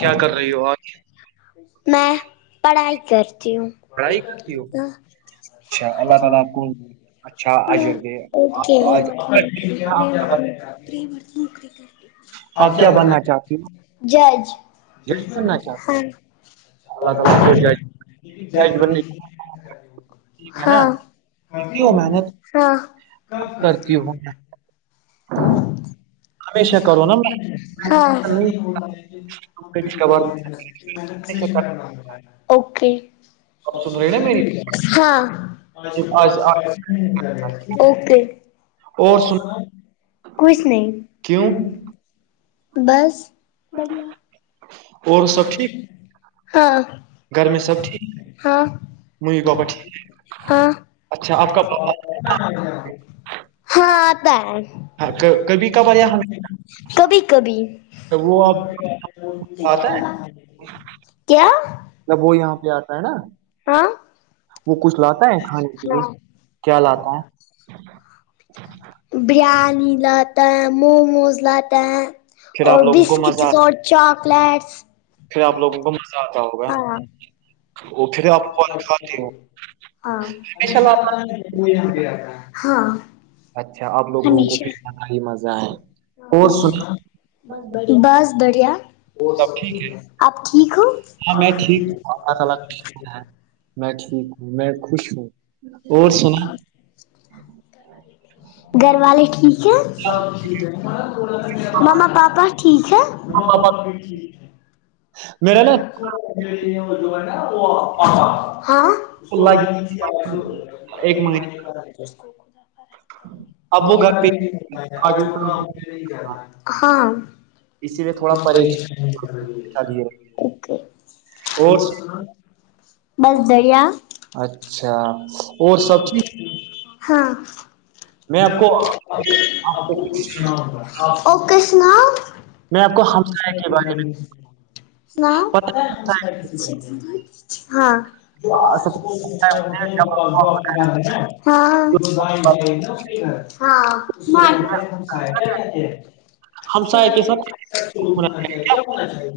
کیا کر رہی ہو آج میں پڑھائی کرتی ہوں پڑھائی کرتی ہو اچھا اللہ آ تعالی آپ کو اچھا اجر دے [unintelligible] اوکے ا آج آپ کیا ب بننا [unintelligible] چاہتی ہو جج جج بننا چاہتی ہاں ہو؟ اللہ تعالی آپ کو جج جج بننے [inaudible] کی ہے نا ہاں کیوں محنت ہاں کرتی ہوں ہمیشہ کرو نا محنت [inaudible] ہ نہیں خبر ہمیشہ کرو۔ بھینا اوکے آپ سن رہے نا میری ہاں آج آج- اوکے اور سن کچھ نہیں کیوں بس بڑیا اور وہ سب سی ٹھیک ہاں گھر میں سب ٹھیک ہاں ممی پاپا ٹھیک ہاں اچھا آپ ہاں آتا کا ہے کبھی کبھار یہاں کبھی کبھی وہ آپ آتا ہے کیا جب وہ یہاں پہ آتا ہے نا ہاں وہ کچھ لاتا ہے کھانے کے ہاں لیے کیا لاتا ہے بریانی لاتا ہے موموز لاتا ہے پھر اور آپ لوگوں کو مزہ بسکٹس اور چاکلیٹس پھر آپ لوگوں کو مزہ آتا ہوگا ہاں وہ پھر آپ کو کھاتے ہو ہاں ماشاء اللہ ہشا ب یہاں پہ آتا ہاں تعالیٰ۔ اچھا اب لوگوں کو پ ہمیشہ ہی مزہ ہے اور سنا بس بڑھیا سب ٹھیک ہے آپ ٹھیک ہو [inaudible] میں ٹھیک ہوں میں خوش ہوں اور سنا گھر والے ٹھیک ہیں مما پاپا ٹھیک ہیں مما پاپا کی چے میرا نا میںے ہے نا [unintelligible] اس کو لگ آاز ایک مہنے کا اب وہ آھر گھر پہ ہی آ جاتا ہوں، ہاں [inaudible] اسی لیے ے تھوڑا کو پریش پریشان لیے اور سنا [inaudible] بس دریا [unintelligible] اچھا اور س سب چیز ہاں [inaudible] میں آپ کو پچ آپ کو کچھ اوکے سناؤ [inaudible] میں آپ کو م ہمسائے کے بارے گ [inaudible] میں پتا سناؤچا ہاں [inaudible] ہاں ب ہاں [inaudible] سھ ساڑ چار [inaudible] ہمسائے کے ساتھ اپو ہونا چاہے کیا ہونا چاہیے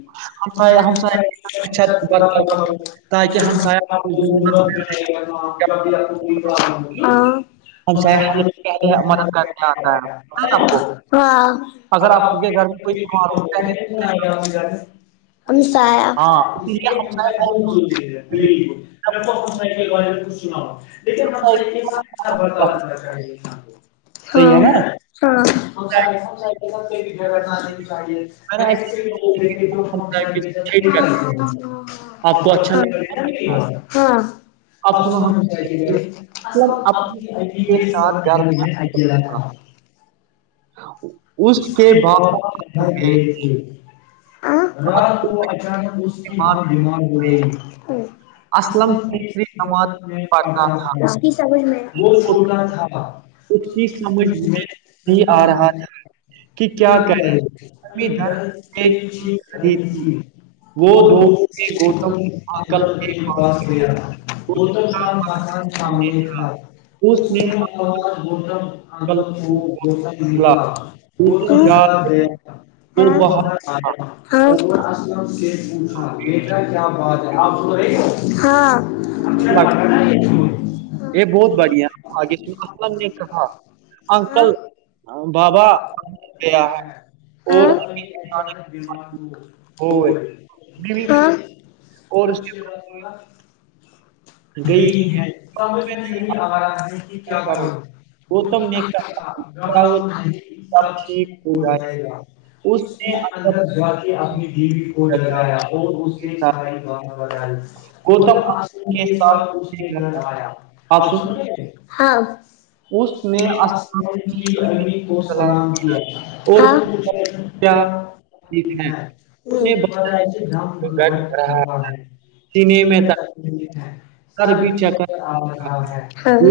[inaudible] ہمسایہ ہمسایہ کے ساتھ اچھا برتاؤ ور کرو تاکہ ہمسایہ کو ضرورت میں [inaudible] جب آ ہمسایہ کو حل پہلے مدد کرا کرنے آتا ہے پتہ ہے [inaudible] آپ کو ہاں اگر آپ کے گھر میں [inaudible] کوئی بیمار ہو پہلے اگر آپ گ ہاں اسی لیے ہمسایہ [inaudible] بہت ضروری اسے ہے آپ کو [inaudible] [inaudible] سمجھنا لیکن ہم س ایک بڑکااہ [inaudible] بات [inaudible] ہ صحیح ہے نا ہمنا شاڑی میں نے ارے ایسے ایے بھی نہیں ہمسایہ کے ساتھ ٹھیک کر آپ کو اچھا لگے گا ف [inaudible] ہاں [inaudible] ا اب سنو ہم مثلاً اپنے کے ساتھ گھر میں اپنا میںے لا [inaudible] [inaudible] اس کے بابا با کے گئے تھے [inaudible] رات کو اچانک اس کی بعد ماں بیمار ہو گئی [inaudible] اسلم تیسری جماعت میں پڑھتا تھا قی س وہ چھوٹا تھا کچھ کی سمجھ میں نہیں [inaudible] آ رہا رہ تھا [inaudible] کیا کہے ا کرمی د دھر میں کیوں جا تھی رہی [inaudible] وہ دو نے گوتم کو عقل انکل کے [inaudible] پاس گ بول کا مکان سامنے تھا اس [inaudible] گم گم عقل کو نکلا وہ گوتم جا رہے ہے وہ باہر بہت [inaudible] تھا اور سے پوچھا بیٹا کیا بات ہے [inaudible] ہاں اچھا لگا [inaudible] یہ بہت بڑھیا آگلم نے کہا انکل بابا [inaudible] گیا ہے [inaudible] اور ہاں ہوئے بیوی بھی ہاں [inaudible] اور اس کے بات بولا [inaudible] گئی ہے سبج میں یہی آ رہا ہے کہ [inaudible] کیا کرو گوتم گم نے نہیں کہا کرتا "کیا وہ گباؤ نہیں [inaudible] سب چیک ہو جناائے گا [inaudible] اس نے اندر جا کے اپنی دوی کو جھک جگایا اور کے اسے ساتھ سارے [inaudible] گوتم آشم کے ساتھ اس کے گھر آیا آپ سن [inaudible] آ اس نے آسام کی [inaudible] چلا سلام کیا اور تھا کیا کیا [inaudible] ٹھیک ہے اس نے بات پتا ہے کہ دام میں گ بیٹھ رہا ہے [inaudible] سینے یہ میں میںھ تک ہے [inaudible] کر س بھی چکر کھا۔ آا ہے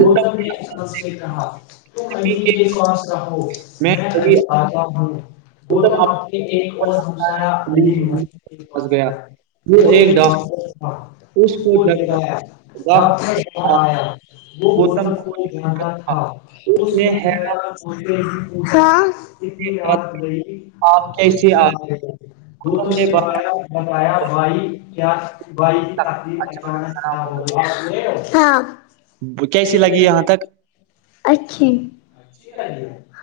گم نے اپ سے کہا [inaudible] تم بھی امی کہ کے پاس رہو میں ابھی آتا ہوں [inaudible] گوتم اپنے ایک اور دوسرا علی مسجد پاس گیا ہے [inaudible] وہ نے ایک ڈاکٹر تھا اس کو لے گایا ڈر ڈاکٹر آیا وہ گوتم کو جدہ تھا اس نے اتنی حیرت رات گئی آپ کیسے آ آئے گئے دو دو گوتم نے باہر بایا بتایا بھائی کیا بائی تک اچانک کھڑا تقراب ہو گیا کیسی لگی یہاں تک اچھی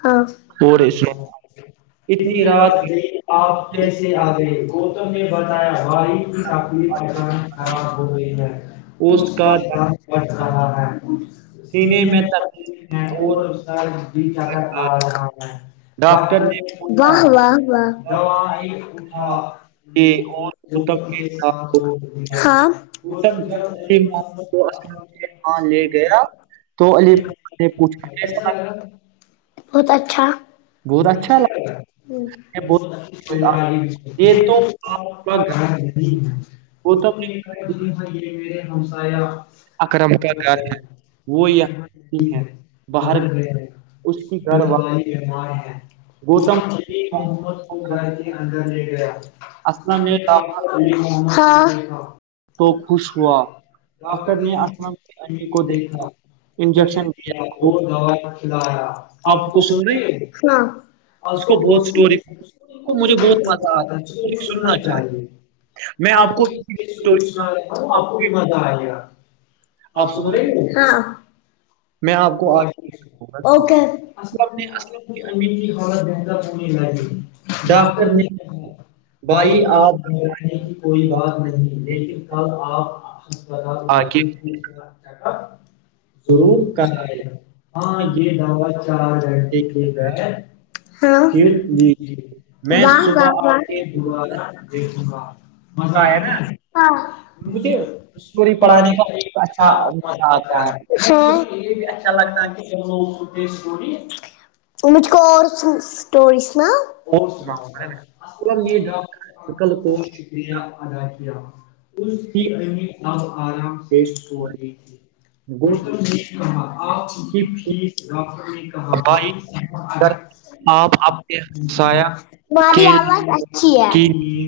ہاں اور اس نے اتنی رات آپ کیسے آ گئے گوتم نے بتایا بھائی پ خراب ہو گئی ہے اس کا رہا ہے س سینے میں تکلیف ہے میں اور س بی ا بخار گئی۔ ڈاکٹر نے پوچھا واہ واہ و دوائی کھا لے اور گوتم کے ساتھ ہو ہاں گوتم ج جب علی محمد محد کو اسلم گ کے ہاں لے گیا تو علی نے پوچھ بہت اچھا ب بہت اچھا لگا ہے یہ بہت اچھا تو لگا۔ یہ تو اس کا گھر گوتم نے جی ہاں یہ میرے ہمسایا اکرم کا گھر ہے وہ یہاں نہیں ہے باہر گئے ہیں اس کی گر والاریار ہے والے وہ گوتم کو محمد کو گھر کے اندر لے گیا اسلم نے ڈاکٹر ہاں تو خش ہوا تھا ڈاکٹر نے دیکھا انجیکشن دیا کیا وہ اور دو کھلایا آپ کو س ہے اس کو بہت اسٹوری کو مجھے بہت مزہ آتا ہے مجھے اورننا سننا چاہیے میں آپ کووری سنا رہی [unintelligible] آپ کو بھی مزہ آ گیا آپ سن رہے [unintelligible] میں آپ کو آگے بتاؤں گا. اوکے تو [inaudible] اپنے اصل نے بھائی آپ کوئی بات نہیں لیکن کل آپ ہپتال آ کے آجے ج ضرور کرایا ج ہاں یہ دعوا [unintelligible] جرد یہ کییک ہے [unintelligible] ہاں گر لی میں صبح آپ کی و مزہ آئے شاعر نا مجھے مجھول اسٹوری پڑھے پڑھانے کا بہت اچھا مہ مزہ آتا ہے مجھے اچھا لگتا ہاں ہے مجھ کو اور اسٹوریز نا کہ اور بہت سنا مطلب یہ سلہ ڈاکٹر کل کو شکریہ ادا کیا [unintelligible] اس کی ٹھیک امی اب آرام سے پیش ہو رہی ہے. گئی تھی [unintelligible] کہا آپ گوتم کییک ر [unintelligible] کی کر آپ اپنے اری ہمسایہ کے کی آماز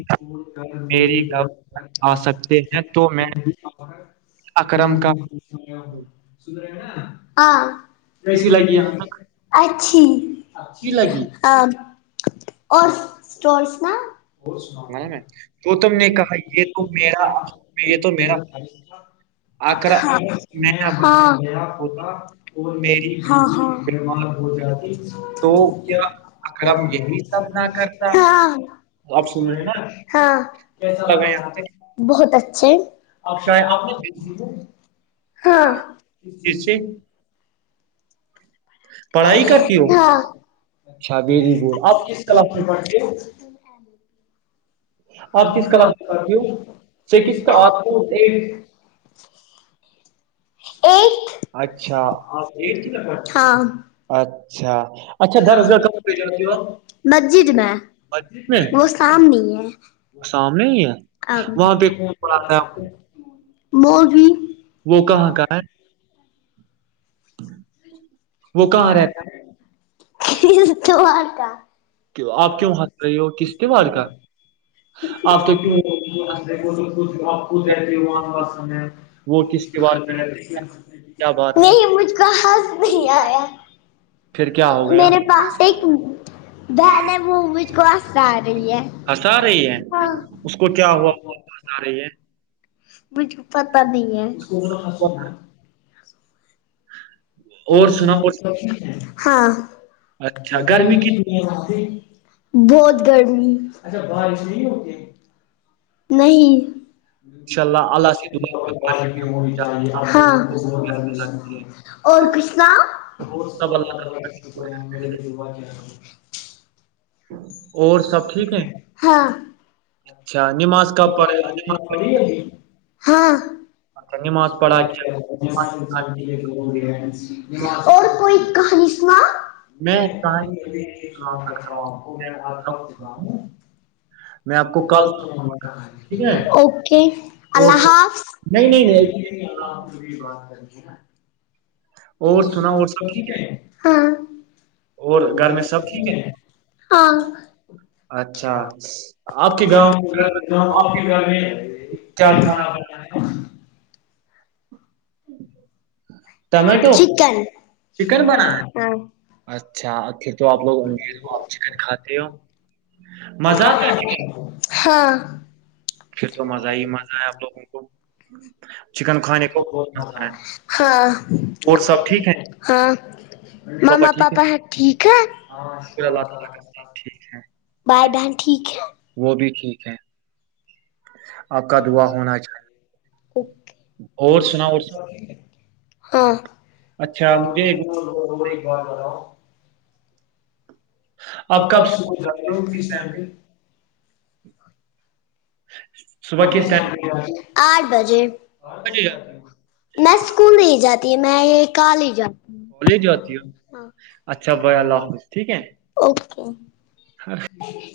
میری گ آ سکتے ہیں کر تو میں اکرم کا مکتے کیسی لگی [inaudible] ہمیں اچھی لگی ہ اور اسٹورس نا اور سناؤ تو وہ تم نے کہا یہ تو میرا یہ تو میرا تھا آکرا ہاں میں ہاں میری ہاں جاتی تو کیا اکرم یہی سب نہ کرتا آپ سن ہاں رہے بہت اچھے آپ آ کس سے [unintelligible] کرتی ہو پڑھائی اچھا ویری گڈ آپ کس کلاب کلاس میں پڑھے [unintelligible] ہاںی آپ کس ہپ کلاس میں پڑھتی ہو چیز کا سکس ایکچ اچھا ہاں اچھا اچھا درسگاہ مسجد میں میں وہ شام نہیں ہے سامنے ہی ہے اب وہاں پہ کھاتا ہے موی وہ کہاں کا ہے تو وہ کہاں رہتا ہے وہار کا کیوں- آپ کیوں ہنس رہی ہو کس تہوار کا آ آپ تو کو کیوں س کو کہ وہسن ہے وہ کس ک تہوار کا کیا بات ہے نہیں مجھ کا ہس نہیں آیا پھر کیا ہو گیا میرے پاس ایک دہنے م گس آ رہی ہنسا رہی ہےاں آ رہی ہے مجھے پتا نہیں ہے اور س سبیک ہاں اچھا اچا کل گرمی بھی کتنی بہت گرمی اچھا باہر، انشاء نہیں اللہ اللہ سے دعا کیا، ہاں اور سب کچھ سناؤ اللہ اور سب ٹھیک ہے ہاں اچھا نماز کب تھوڑی ہاں پڑھا م نماز پڑھا اور کے کوئی کہانی سنا میں میںا کہاں ہوںا ہ میں آپ کو کل س ٹھیک ہے اوکے اور اللہ حافظ نہیں نہیں نہیں ہ جی اور سنایک ہے ہاں سب اور گھر میں سب ٹھیک ہاں اچ اچھا آپ کے گاؤں گاؤں آپ کے گاؤ میں کیا خاب ٹمٹو کن چکن بنااا اچھا پھر تو آپ لوگ انڈین اور چکن کھاتے ہو مزہ آتا ہاں ہے پھر تو مزہ ہی مزہ ہے اب لوگوں کو چکن کھانے کو مزہ ہے ہاں اور سب ٹھیک ہے ہاں مما پاپا ہے ٹھیک ہے شکر اللہ ٹھیک ہے بائے دن ٹھیک ہے وہ بھی ٹھیک ہے آپ کا دوا ہونا چاہے ہے اور سنا اور سب ہاں اچھجا اچھا مجھے ایک اب کب صبح جا رہے ہو کس ٹائم پہ [inaudible] ٹائم آٹھ بجے آٹھ بجے جاتی ہو میں اسکول نہیں جاتی ہ میں کال ہی جاتی کالج ہوں جاتی ہو ہاں اچھا بھائی اللہ حافظ ٹھیک ہے اوکے